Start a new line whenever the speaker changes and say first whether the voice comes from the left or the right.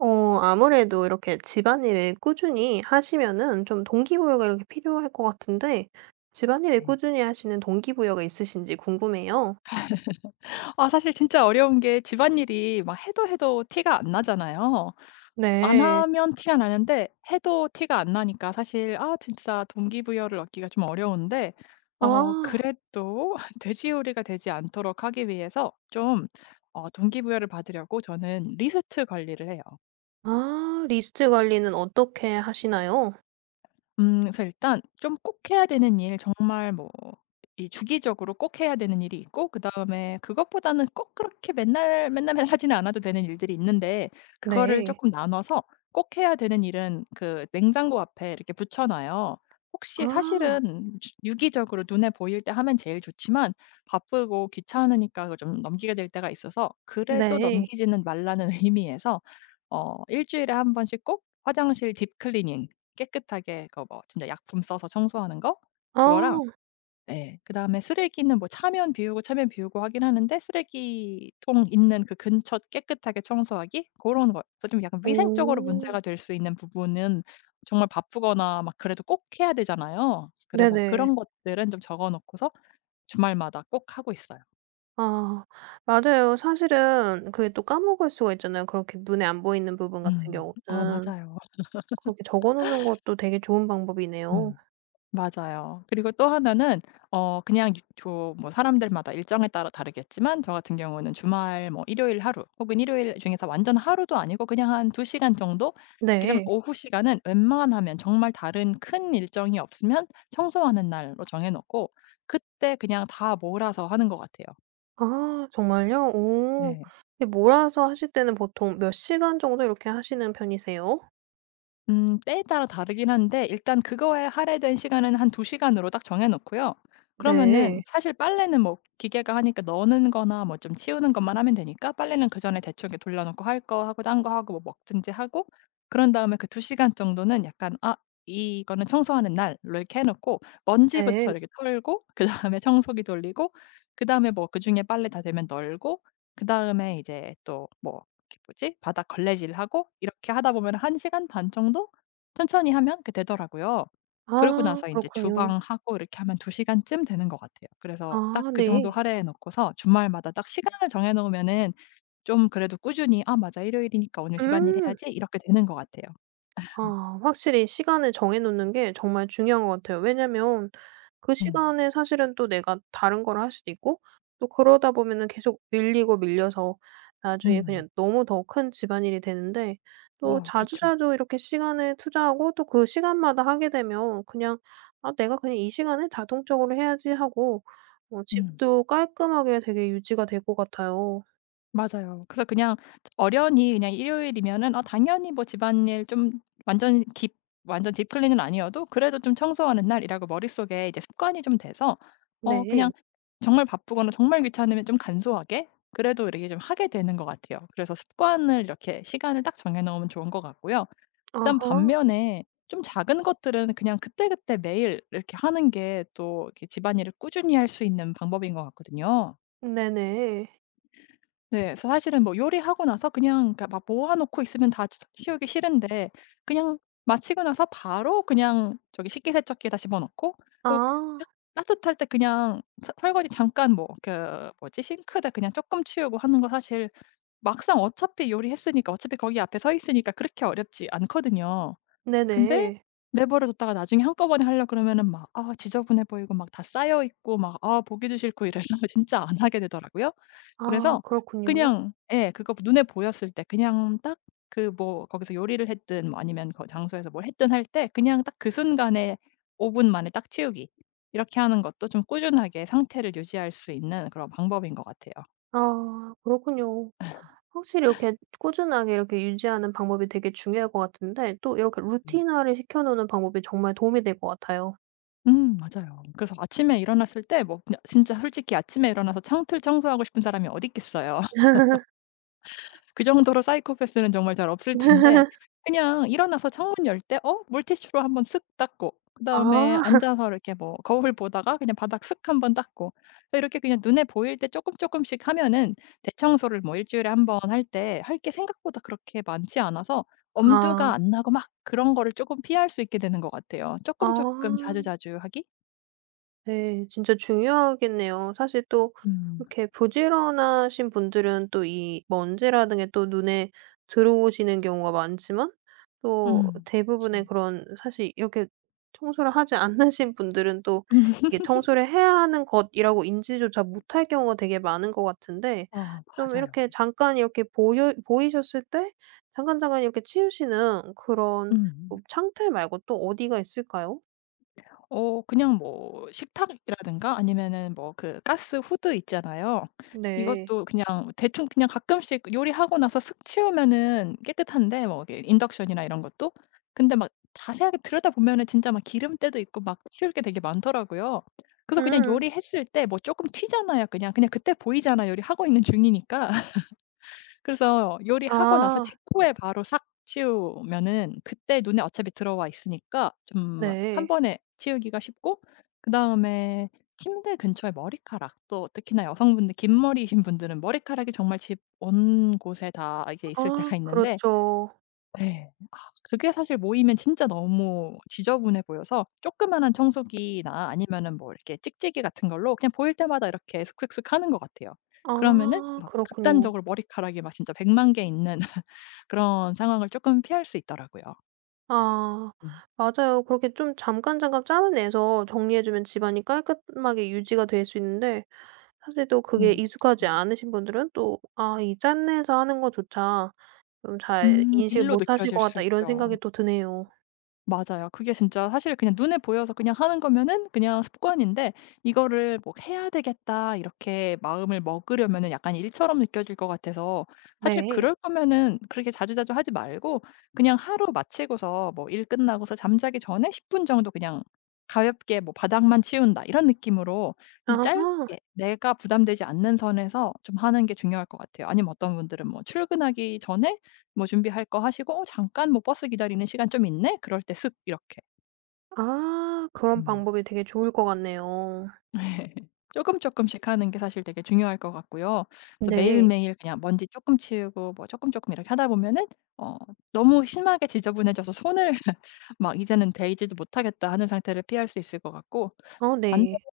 right: 아무래도 이렇게 집안일을 꾸준히 하시면은 좀 동기부여가 이렇게 필요할 것 같은데 집안일을
left: 네.
right: 꾸준히 하시는 동기부여가 있으신지 궁금해요.
left: 아 사실 진짜 어려운 게 집안일이 막 해도 해도 티가 안 나잖아요. 안
right: 네.
left: 하면 티가 나는데 해도 티가 안 나니까 사실 아 진짜 동기부여를 얻기가 좀 어려운데
right: 아.
left: 그래도 돼지 요리가 되지 않도록 하기 위해서 좀 동기부여를 받으려고 저는 리스트 관리를 해요.
right: 아 리스트 관리는 어떻게 하시나요?
left: 그래서 일단 좀 꼭 해야 되는 일 정말 뭐 이 주기적으로 꼭 해야 되는 일이 있고, 그다음에 그것보다는 꼭 그렇게 맨날, 맨날, 맨날 하지는 않아도 되는 일들이 있는데, 그거를
right: 네.
left: 조금 나눠서 꼭 해야 되는 일은 그 냉장고 앞에 이렇게 붙여 놔요. 혹시
right: 아
left: 사실은 주 유기적으로 눈에 보일 때 하면 제일 좋지만, 바쁘고 귀찮으니까 그걸 좀 넘기게 될 때가 있어서, 그래도
right: 네.
left: 넘기지는 말라는 의미에서 일 주일에 한 번씩 꼭 화장실 딥클리닝, 깨끗하게 그 뭐 진짜 약품 써서 청소하는 거,
right: 아
left: 그거랑 예. 그다음에 쓰레기는 뭐 차면 비우고 차면 비우고 하긴 하는데, 쓰레기통 있는 그 근처 깨끗하게 청소하기, 고런 거. 그래서 좀 약간 위생적으로
right: 오.
left: 문제가 될 수 있는 부분은 정말 바쁘거나 막 그래도 꼭 해야 되잖아요. 그래서
right: 네네.
left: 그런 것들은 좀 적어 놓고서 주말마다 꼭 하고 있어요.
right: 아 맞아요. 사실은 그게 또 까먹을 수가 있잖아요 그렇게 눈에 안 보이는 부분 같은
left: 음. 어
right: 경우는.
left: 맞아요.
right: 그렇게 적어 놓는 것도 되게 좋은 방법이네요.
left: 음. 맞아요. 그리고 또 하나는, 그냥 유 조 뭐 사람들마다 일정에 따라 다르겠지만, 저 같은 경우는 주말, 뭐 일요일 하루, 혹은 일요일 중에서 완전 하루도 아니고 그냥 한 두 시간 정도 이렇게 좀
right: 네.
left: 오후 시간은 웬만하면 정말 다른 큰 일정이 없으면 청소하는 날로 정해 놓고, 그때 그냥 다 몰아서 하는 것 같아요.
right: 아 정말요? 오.
left: 네.
right: 이게 몰아서 하실 때는 보통 몇 시간 정도 이렇게 하시는 편이세요?
left: 때에 따라 다르긴 한데, 일단 그거에 할애된 시간은 한 두 시간으로 딱 정해 놓고요. 그러면은
right: 네.
left: 사실 빨래는 뭐 기계가 하니까 넣는 거나 뭐 좀 치우는 것만 하면 되니까, 빨래는 그전에 대충 이렇게 돌려 놓고 할 거 하고, 딴 거 하고, 뭐 먹든지 하고, 그런 다음에 그 두 시간 정도는 약간 '아, 이거는 청소하는 날로.' 이렇게 해 놓고,
right: 네.
left: 먼지부터 이렇게 털고 그다음에 청소기 돌리고, 그다음에 뭐 그중에 빨래 다 되면 널고, 그다음에 이제 또뭐 이렇게, 뭐지? 바닥 걸레질하고 이렇게 하다 보면 한 시간 반 정도, 천천히 하면 그 되더라고요. 그러고
right: 아
left: 나서 인제
right: 그렇군요.
left: 주방하고 이렇게 하면 두 시간쯤 되는 것 같아요. 그래서 딱
right: 아
left: 그 정도
right: 네.
left: 할애해 놓고서 주말마다 딱 시간을 정해 놓으면은 좀 그래도 꾸준히 '아 맞아. 일요일이니까 오늘 집안일
right: 음.
left: 해야지.' 이렇게 되는 것 같아요.
right: 아 확실히 시간을 정해 놓는 게 정말 중요한 것 같아요. 왜냐면 그
left: 음.
right: 시간에 사실은 또 내가 다른 걸 할 수도 있고 또 그러다 보면은 계속 밀리고 밀려서 나중에
left: 음.
right: 그냥 너무 더 큰 집안일이 되는데 또
left: 어 그렇죠.
right: 자주자주 이렇게 시간을 투자하고 또 그 시간마다 하게 되면 그냥 '아 내가 그냥 이 시간에 자동적으로 해야지.' 하고
left: 음.
right: 집도 깔끔하게 되게 유지가 될 것 같아요.
left: 맞아요. 그래서 그냥 어련히 그냥 일요일이면은, 아 당연히 뭐 집안일 좀, 완전 깊 완전 딥클린은 아니어도 그래도 좀 청소하는 날이라고 머릿속에 이제 습관이 좀 돼서 그냥
right: 네.
left: 정말 바쁘거나 정말 귀찮으면 좀 간소하게 그래도 이렇게 좀 하게 되는 것 같아요. 그래서 습관을 이렇게 시간을 딱 정해 놓으면 좋은 것 같고요. 일단
right: 아하.
left: 반면에 좀 작은 것들은 그냥 그때그때 매일 이렇게 하는 게 또 이렇게 집안일을 꾸준히 할 수 있는 방법인 것 같거든요.
right: 네네.
left: 네. 그래서 사실은 뭐 요리하고 나서, 그냥 그러니까 막 모아 놓고 있으면 다 치 치우기 싫은데, 그냥 마치고 나서 바로 그냥 저기 식기세척기에다 집어 넣고, 뭐
right: 아
left: 딱 따뜻할 때 그냥 서 설거지 잠깐, 뭐 그 뭐지, 싱크대 그냥 쪼끔 치우고 하는 거, 사실 막상 어차피 요리했으니까, 어차피 거기 앞에 서 있으니까 그렇게 어렵지 않거든요. 근데
right: 네네.
left: 내버려 뒀다가 나중에 한꺼번에 하려 그러면은 막, 아 지저분해 보이고, 막 다 쌓여 있고, 막 아 보기도 싫고, 이래서 진짜 안 하게 되더라고요.
right: 아
left: 그래서
right: 그렇군요.
left: 그냥 예, 그거 눈에 보였을 때 그냥 딱, 그 뭐 거기서 요리를 했든, 뭐 아니면 그 장소에서 뭘 했든, 할 때 그냥 딱 그 순간에 5분 만에 딱 치우기. 이렇게 하는 것도 좀 꾸준하게 상태를 유지할 수 있는 그런 방법인 것 같아요.
right: 아 그렇군요. 확실히 이렇게 꾸준하게 이렇게 유지하는 방법이 되게 중요할 것 같은데 또 이렇게
left: 음.
right: 루틴화를 시켜 놓는 방법이 정말 도움이 될 것 같아요.
left: 맞아요. 그래서 아침에 일어났을 때, 뭐 그냥 진짜 솔직히 아침에 일어나서 창틀 청소하고 싶은 사람이 어디 있겠어요. 그 정도로 사이코패스는 정말 잘 없을 텐데, 그냥 일어나서 창문 열 때 물티슈로 한번 쓱 닦고, 그다음에
right: 아.
left: 앉아서 이렇게 뭐 거울 보다가 그냥 바닥 쓱 한번 닦고, 그래서 이렇게 그냥 눈에 보일 때 조금 조금씩 하면은 대청소를 뭐 일 주일에 한번 할 때 할 게 생각보다 그렇게 많지 않아서
right: 아.
left: 엄두가 안 나고, 막 그런 거를 조금 피할 수 있게 되는 것 같아요.
right: 아.
left: 조금 조금 자주자주 하기?
right: 네. 진짜 중요하겠네요. 사실 또
left: 음.
right: 이렇게 부지런하신 분들은 또 이 먼지라는 게 또 눈에 들어오시는 경우가 많지만 또
left: 음.
right: 대부분의
left: 맞아요.
right: 그런 사실 이렇게 청소를 하지 않으신 분들은 또
left: 음.
right: 이게 청소를 해야 하는 것이라고 인지조차 못할 경우가 되게 많은 것 같은데
left: 아
right: 좀
left: 맞아요.
right: 이렇게 잠깐 이렇게 보여 보이셨을 때 잠깐잠깐 이렇게 치우시는 그런
left: 음.
right: 뭐 창틀 말고 또 어디가 있을까요?
left: 그냥 뭐 식탁이라든가 아니면은 뭐 그 가스 후드 있잖아요.
right: 네.
left: 이것도 그냥 대충 그냥 가끔씩 요리하고 나서 슥 치우면은 깨끗한데, 뭐 이게 인덕션이나 이런 것도. 근데 막 자세하게 들여다보면은 진짜 막 기름때도 있고 막 치울 게 되게 많더라고요. 그래서 그냥
right: 음.
left: 요리했을 때 뭐 쪼끔 튀잖아요, 그냥. 그냥 그때 보이잖아요, 요리하고 있는 중이니까. 그래서 요리하고 나서
right: 아
left: 직후에 바로 싹 치우면은 그때 눈에 어차피 들어와 있으니까 좀 한
right: 네.
left: 번에 치우기가 쉽고, 그다음에 침대 근처에 머리카락, 또 특히나 여성분들 긴 머리이신 분들은 머리카락이 정말 집 온 곳에 다 이게 있을
right: 아
left: 때가 있는데.
right: 그렇죠.
left: 예. 그게 사실 모이면 진짜 너무 지저분해 보여서, 조그마한 청소기나 아니면은 뭐 이렇게 찍찍이 같은 걸로 그냥 보일 때마다 이렇게 슥슥슥 하는 것 같아요. 그러면은
right: 아
left: 막
right: 그렇군요.
left: 극단적으로 머리카락이 막 진짜 100개 있는 그런 상황을 조금 피할 수 있더라고요.
right: 아
left: 음.
right: 맞아요. 그렇게 좀 잠깐잠깐 짬을 내서 정리해 주면 집안이 깔끔하게 유지가 될 수 있는데 사실 또 그게
left: 음.
right: 익숙하지
left: 요
right: 않으신 분들은 또 '아 이 짬 내서 하는 것조차 좀 잘 인식
left: 일로
right: 못 하실
left: 느껴질
right: 것
left: 수
right: 같다.' 이런 생각이
left: 있죠.
right: 또 드네요.
left: 맞아요. 그게 진짜 사실 그냥 눈에 보여서 그냥 하는 거면은 그냥 습관인데, 이거를 뭐 '해야 되겠다.' 이렇게 마음을 먹으려면은 약간 일처럼 느껴질 것 같아서. 사실
right: 네.
left: 그럴 거면은 그렇게 자주자주 하지 말고, 그냥 하루 마치고서 뭐 일 끝나고서 잠자기 전에 10분 정도 그냥 가볍게 뭐 '바닥만 치운다.' 이런 느낌으로 좀
right: 아하.
left: 짧게 내가 부담되지 않는 선에서 좀 하는 게 중요할 것 같아요. 아니면 어떤 분들은 뭐 출근하기 전에 뭐 준비할 거 하시고 '어 잠깐 뭐 버스 기다리는 시간 좀 있네.' 그럴 때 슥 이렇게.
right: 아 그런
left: 음.
right: 방법이 되게 좋을 것 같네요.
left: 금조금씩 하는 게 사실 되게 중요할 것 같고요. 그래서
right: 네.
left: 매일매일 그냥 먼지 조금 치우고 뭐 조금 조금 이렇게 하다 보면은 어 너무 심하게 지저분해져서 손을 막 이제는 대지도 못하겠다 하는 상태를 피할 수 있을 것 같고,
right: 어
left: 반대로
right: 네.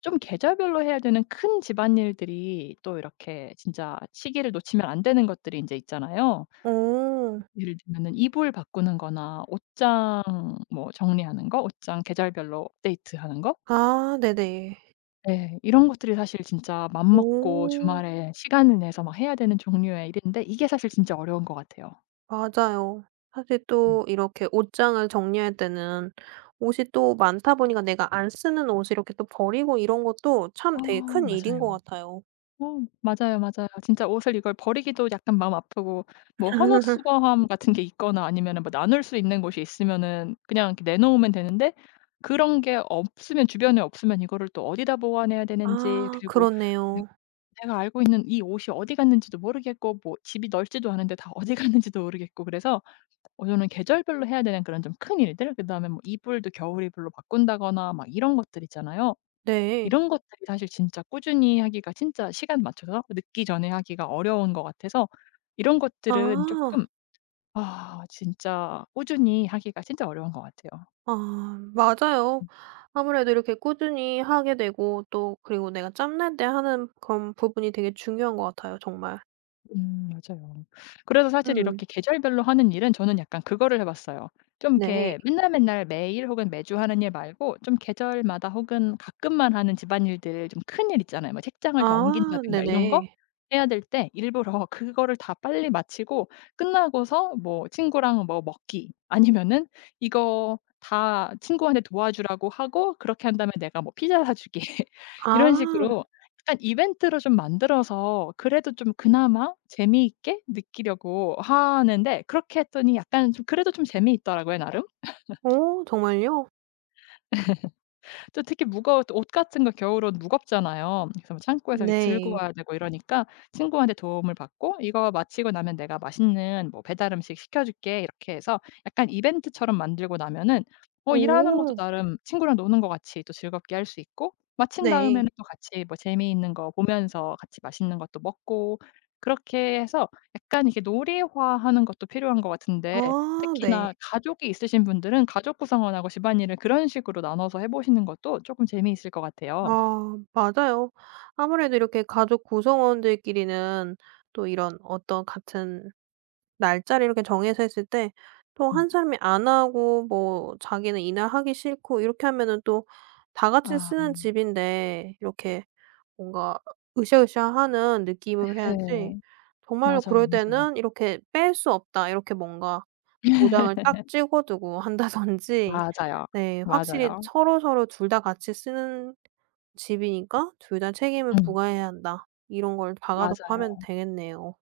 left: 좀 계절별로 해야 되는 큰 집안일들이 또 이렇게 진짜 시기를 놓치면 안 되는 것들이 이제 있잖아요.
right: 오오.
left: 예를 들면은 이불 바꾸는 거나 옷장 뭐 정리하는 거, 옷장 계절별로 업데이트하는 거,
right: 아 네네.
left: 예 이런 것들이 사실 진짜 맘 먹고
right: 오.
left: 주말에 시간을 내서 막 해야 되는 종류의 일인데, 이게 사실 진짜 어려운 것 같아요.
right: 맞아요. 사실
left: 네.
right: 또 이렇게 옷장을 정리할 때는 옷이 또 많다 보니까 내가 안 쓰는 옷을 이렇게 또 버리고 이런 것도 참
left: 아
right: 되게 큰 일인
left: 맞아요.
right: 것 같아요.
left: 어 맞아요, 맞아요. 진짜 옷을 이걸 버리기도 약간 마음 아프고, 뭐 헌옷 수거함 같은 게 있거나 아니면은 뭐 나눌 수 있는 곳이 있으면은 그냥 이렇게 내놓으면 되는데, 그런 게 없으면, 주변에 없으면 이거를 또 어디다 보관해야 되는지,
right: 아
left: 그리고
right: 그렇네요.
left: 내가 알고 있는 이 옷이 어디 갔는지도 모르겠고, 뭐 집이 넓지도 않은데 다 어디 갔는지도 모르겠고. 그래서 저는 계절별로 해야 되는 그런 좀 큰 일들, 그다음에 뭐 이불도 겨울 이불로 바꾼다거나 막 이런 것들 있잖아요.
right: 네.
left: 이런 것들이 사실 진짜 꾸준히 하기가, 진짜 시간 맞춰서 늦기 전에 하기가 어려운 것 같아서, 이런 것들은 쪼끔,
right: 아.
left: 아 진짜 꾸준히 하기가 진짜 어려운 것 같아요.
right: 아 맞아요. 아무래도 이렇게 꾸준히 하게 되고 또 그리고 내가 짬날 때 하는 그런 부분이 되게 중요한 것 같아요 정말.
left: 맞아요. 그래서 사실
right: 음
left: 이렇게 계절별로 하는 일은 저는 약간 그거를 해 봤어요. 좀
right: 네.
left: 이렇게 맨날 맨날 매일 혹은 매주 하는 일 말고, 좀 계절마다 혹은 가끔만 하는 집안일들, 좀 큰 일 있잖아요. 뭐 책장을 다
right: 아
left: 옮긴다든가 이런 거
right: 네네.
left: 해야 될 때 일부러 그거를 다 빨리 마치고 끝나고서 뭐 친구랑 뭐 먹기, 아니면은 이거 다 친구한테 도와주라고 하고 그렇게 한 다음에 내가 뭐 피자 사 주기 이런
right: 아.
left: 식으로 약간 이벤트로 좀 만들어서 그래도 좀 그나마 재미있게 느끼려고 하는데, 그렇게 했더니 약간 좀 그래도 좀 재미있더라고요, 나름.
right: 오 정말요?
left: 또 특히 무거워 옷 같은 거 겨울옷 무겁잖아요. 그래서 뭐 창고에서 이렇게 들고
right: 네.
left: 와야 되고 이러니까, 친구한테 도움을 받고 "이거 마치고 나면 내가 맛있는 뭐 배달 음식 시켜 줄게." 이렇게 해서 약간 이벤트처럼 만들고 나면은 일하는 것도
right: 오.
left: 나름 친구랑 노는 것 같이 또 즐겁게 할 수 있고, 마친
right: 네.
left: 다음에는 또 같이 뭐 재미있는 거 보면서 같이 맛있는 것도 먹고, 그렇게 해서 약간 이렇게 놀이화하는 것도 필요한 것 같은데,
right: 아 네.
left: 특히나 가족이 있으신 분들은 가족 구성원하고 집안일을 그런 식으로 나눠서 해 보시는 것도 조금 재미있을 것 같아요.
right: 아 맞아요. 아무래도 이렇게 가족 구성원들끼리는 또 이런 어떤 같은 날짜를 이렇게 정해서 했을 때 또
left: 음.
right: 한 사람이 안 하고 뭐 자기는 이날 하기 싫고 이렇게 하면은 또 다 같이
left: 아
right: 쓰는 집인데 이렇게 뭔가 으쌰으쌰하는 느낌으로 해야지
left: 네.
right: 정말로
left: 맞아요,
right: 그럴
left: 맞아요.
right: 때는 이렇게 '뺄 수 없다.' 이렇게 뭔가 도장을 딱 찍어 두고 한다든지
left: 맞아요.
right: 네 확실히
left: 맞아요.
right: 서로서로 둘 다 같이 쓰는 집이니까 '둘 다 책임을
left: 음.
right: 부과해야 한다.' 이런 걸 박아 놓고
left: 맞아요.
right: 하면 되겠네요.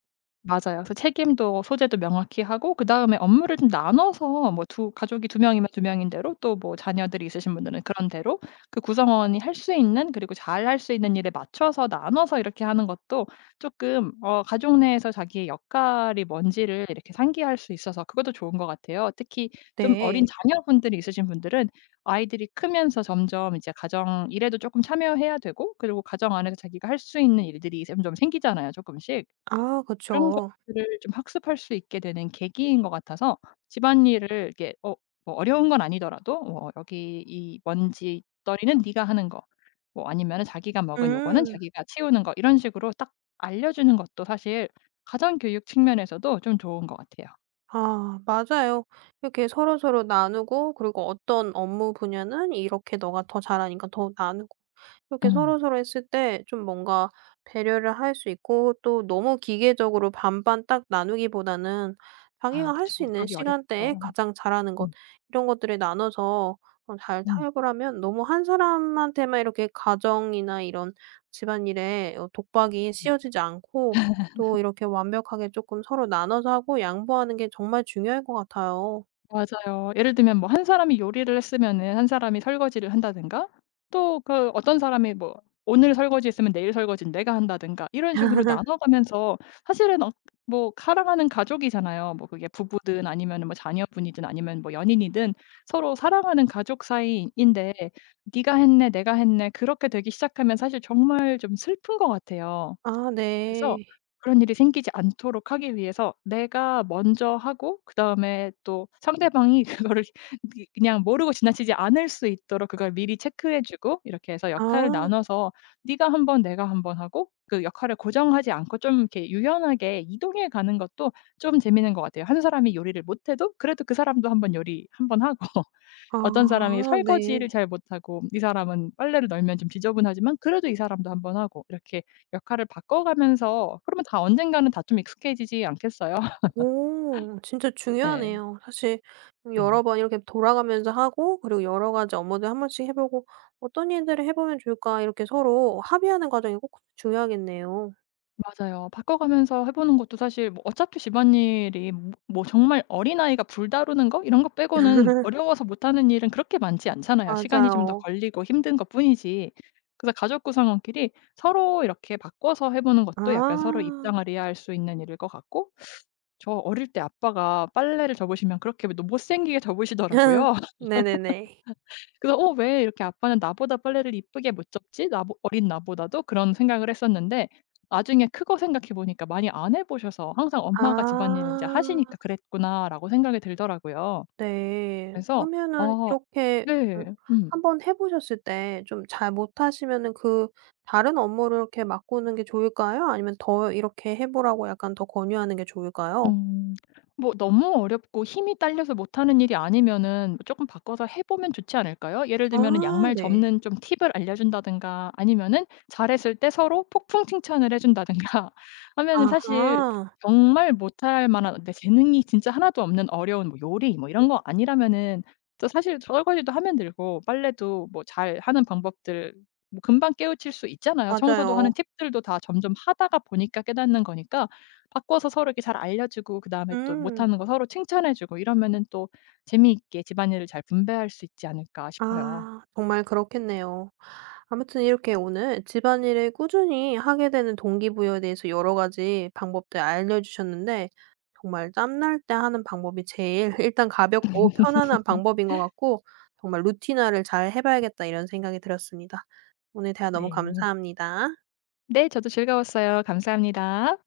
left: 맞아요. 그래서 책임도 소재도 명확히 하고, 그다음에 업무를 좀 나눠서, 뭐 두 가족이 두 명이면 두 명인 대로, 또 뭐 자녀들이 있으신 분들은 그런 대로 그 구성원이 할 수 있는, 그리고 잘 할 수 있는 일에 맞춰서 나눠서 이렇게 하는 것도 조금 가족 내에서 자기의 역할이 뭔지를 이렇게 상기할 수 있어서 그것도 좋은 것 같아요. 특히 좀 어린
right: 네.
left: 자녀분들이 있으신 분들은, 아이들이 크면서 점점 이제 가정 일에도 조금 참여해야 되고, 그리고 가정 안에서 자기가 할 수 있는 일들이 점점 생기잖아요, 조금씩.
right: 아
left: 그런
right: 그쵸.
left: 것들을 좀 학습할 수 있게 되는 계기인 것 같아서, 집안일을 이렇게 뭐 어려운 건 아니더라도 뭐 "여기 이 먼지떨이는 네가 하는 거." 뭐 아니면은 "자기가 먹은 요거는
right: 음.
left: 자기가 치우는 거." 이런 식으로 딱 알려 주는 것도 사실 가정 교육 측면에서도 좀 좋은 것 같아요.
right: 아 맞아요. 이렇게 서로서로 나누고 그리고 어떤 업무 분야는 이렇게 너가 더 잘하니까 더 나누고 그렇게
left: 음.
right: 서로서로 했을 때 좀 뭔가 배려를 할 수 있고 또 너무 기계적으로 반반 딱 나누기보다는
left: 아
right: 자기가 할
left: 그쵸.
right: 수 있는
left: 그러기
right: 시간대에
left: 어렵죠.
right: 가장 잘하는 것
left: 음.
right: 이런 것들을 나눠서 잘
left: 음.
right: 타협을 하면 너무 한 사람한테만 이렇게 가정이나 이런 집안일에 독박이 씌워지지 않고 또 이렇게 완벽하게 쪼끔 서로 나눠서 하고 양보하는 게 정말 중요할 것 같아요.
left: 맞아요. 예를 들면 뭐 한 사람이 요리를 했으면은 한 사람이 설거지를 한다든가, 또 그 어떤 사람이 뭐 오늘 설거지했으면 내일 설거지는 내가 한다든가, 이런 식으로 나눠 가면서, 사실은 뭐 사랑하는 가족이잖아요. 뭐 그게 부부든 아니면 뭐 자녀분이든 아니면 뭐 연인이든 서로 사랑하는 가족 사이인데, "네가 했네. 내가 했네." 그렇게 되기 시작하면 사실 정말 좀 슬픈 것 같아요.
right: 아
left: 그래서
right: 네.
left: 그런 일이 생기지 않도록 하기 위해서 내가 먼저 하고, 그다음에 또 상대방이 그거를 이 그냥 모르고 지나치지 않을 수 있도록 그걸 미리 체크해 주고, 이렇게 해서 역할을
right: 아.
left: 나눠서 네가 한 번, 내가 한 번 하고, 그 역할을 고정하지 않고 좀 이렇게 유연하게 이동해 가는 것도 좀 재미있는 것 같아요. 한 사람이 요리를 못해도 그래도 그 사람도 한 번 요리 한 번 하고.
right: 아
left: 어떤 사람이
right: 네.
left: 설거지를 잘 못하고 이 사람은 빨래를 널면 좀 지저분하지만 그래도 이 사람도 한번 하고, 이렇게 역할을 바꿔가면서, 그러면 다 언젠가는 다 좀 익숙해지지 않겠어요?
right: 오 진짜
left: 네.
right: 중요하네요. 사실 여러
left: 네.
right: 번 이렇게 돌아가면서 하고 그리고 여러 가지 업무들 한 번씩 해 보고 '어떤 일들을 해 보면 좋을까.' 이렇게 서로 합의하는 과정이 꼭 중요하겠네요.
left: 맞아요. 바꿔가면서 해 보는 것도 사실 뭐 어차피 집안일이 뭐 뭐 정말 어린아이가 불 다루는 거 이런 거 빼고는 어려워서 못하는 일은 그렇게 많지 않잖아요. 시간이 좀 더
right: 맞아요.
left: 걸리고 힘든 것뿐이지. 그래서 가족 구성원끼리 서로 이렇게 바꿔서 해 보는 것도 약간 서로
right: 아.
left: 입장을 이해할 수 있는 일일 것 같고, 저 어릴 때 아빠가 빨래를 접으시면 그렇게 너 못생기게 접으시더라고요.
right: 네네네.
left: 그래서 '어 왜 이렇게 아빠는 나보다 빨래를 이쁘게 못 접지? 나보 어린 나보다도?' 그런 생각을 했었는데, 나중에 크고 생각해 보니까 많이 안 해 보셔서 항상
right: 아
left: 엄마가 집안일을 이제 하시니까 그랬구나라고 생각이 들더라고요.
right: 네.
left: 그래서
right: 그러면은
left: 어
right: 이렇게
left: 네. 음.
right: 음번해 보셨을 때 좀 잘 못하시면은 그 다른 업무를 이렇게 바꾸는 게 좋을까요? 아니면 더 이렇게 해 보라고 약간 더 권유하는 게 좋을까요?
left: 음. 뭐 너무 어렵고 힘이 딸려서 못하는 일이 아니면은 뭐 조금 바꿔서 해 보면 좋지 않을까요? 예를 들면은
right: 아
left: 양말
right: 네.
left: 접는 좀 팁을 알려준다든가, 아니면은 잘했을 때 서로 폭풍 칭찬을 해 준다든가 하면은 사실
right: 아하.
left: 정말 못할 만한, 내 재능이 진짜 하나도 없는 어려운 뭐 요리 뭐 이런 거 아니라면은, 또 사실 설거지도 하면 되고 빨래도 뭐 잘하는 방법들 뭐 금방 깨우칠 수 있잖아요. 청소도 하는
right: 맞아요.
left: 팁들도 다 점점 하다가 보니까 깨닫는 거니까, 바꿔서 서로 이렇게 잘 알려주고, 그다음에 또
right: 음.
left: 못하는 거 서로 칭찬해 주고 이러면은 또 재미있게 집안일을 잘 분배할 수 있지 않을까 싶어요.
right: 아 정말 그렇겠네요. 아무튼 이렇게 오늘 집안일을 꾸준히 하게 되는 동기부여에 대해서 여러 가지 방법들 알려주셨는데 정말 짬날 때 하는 방법이 제일 일단 가볍고 편안한 방법인 것 같고 정말 루틴화를 잘 해 봐야겠다 이런 생각이 들었습니다. 오늘 대화 너무
left: 네.
right: 감사합니다.
left: 네 저도 즐거웠어요. 감사합니다.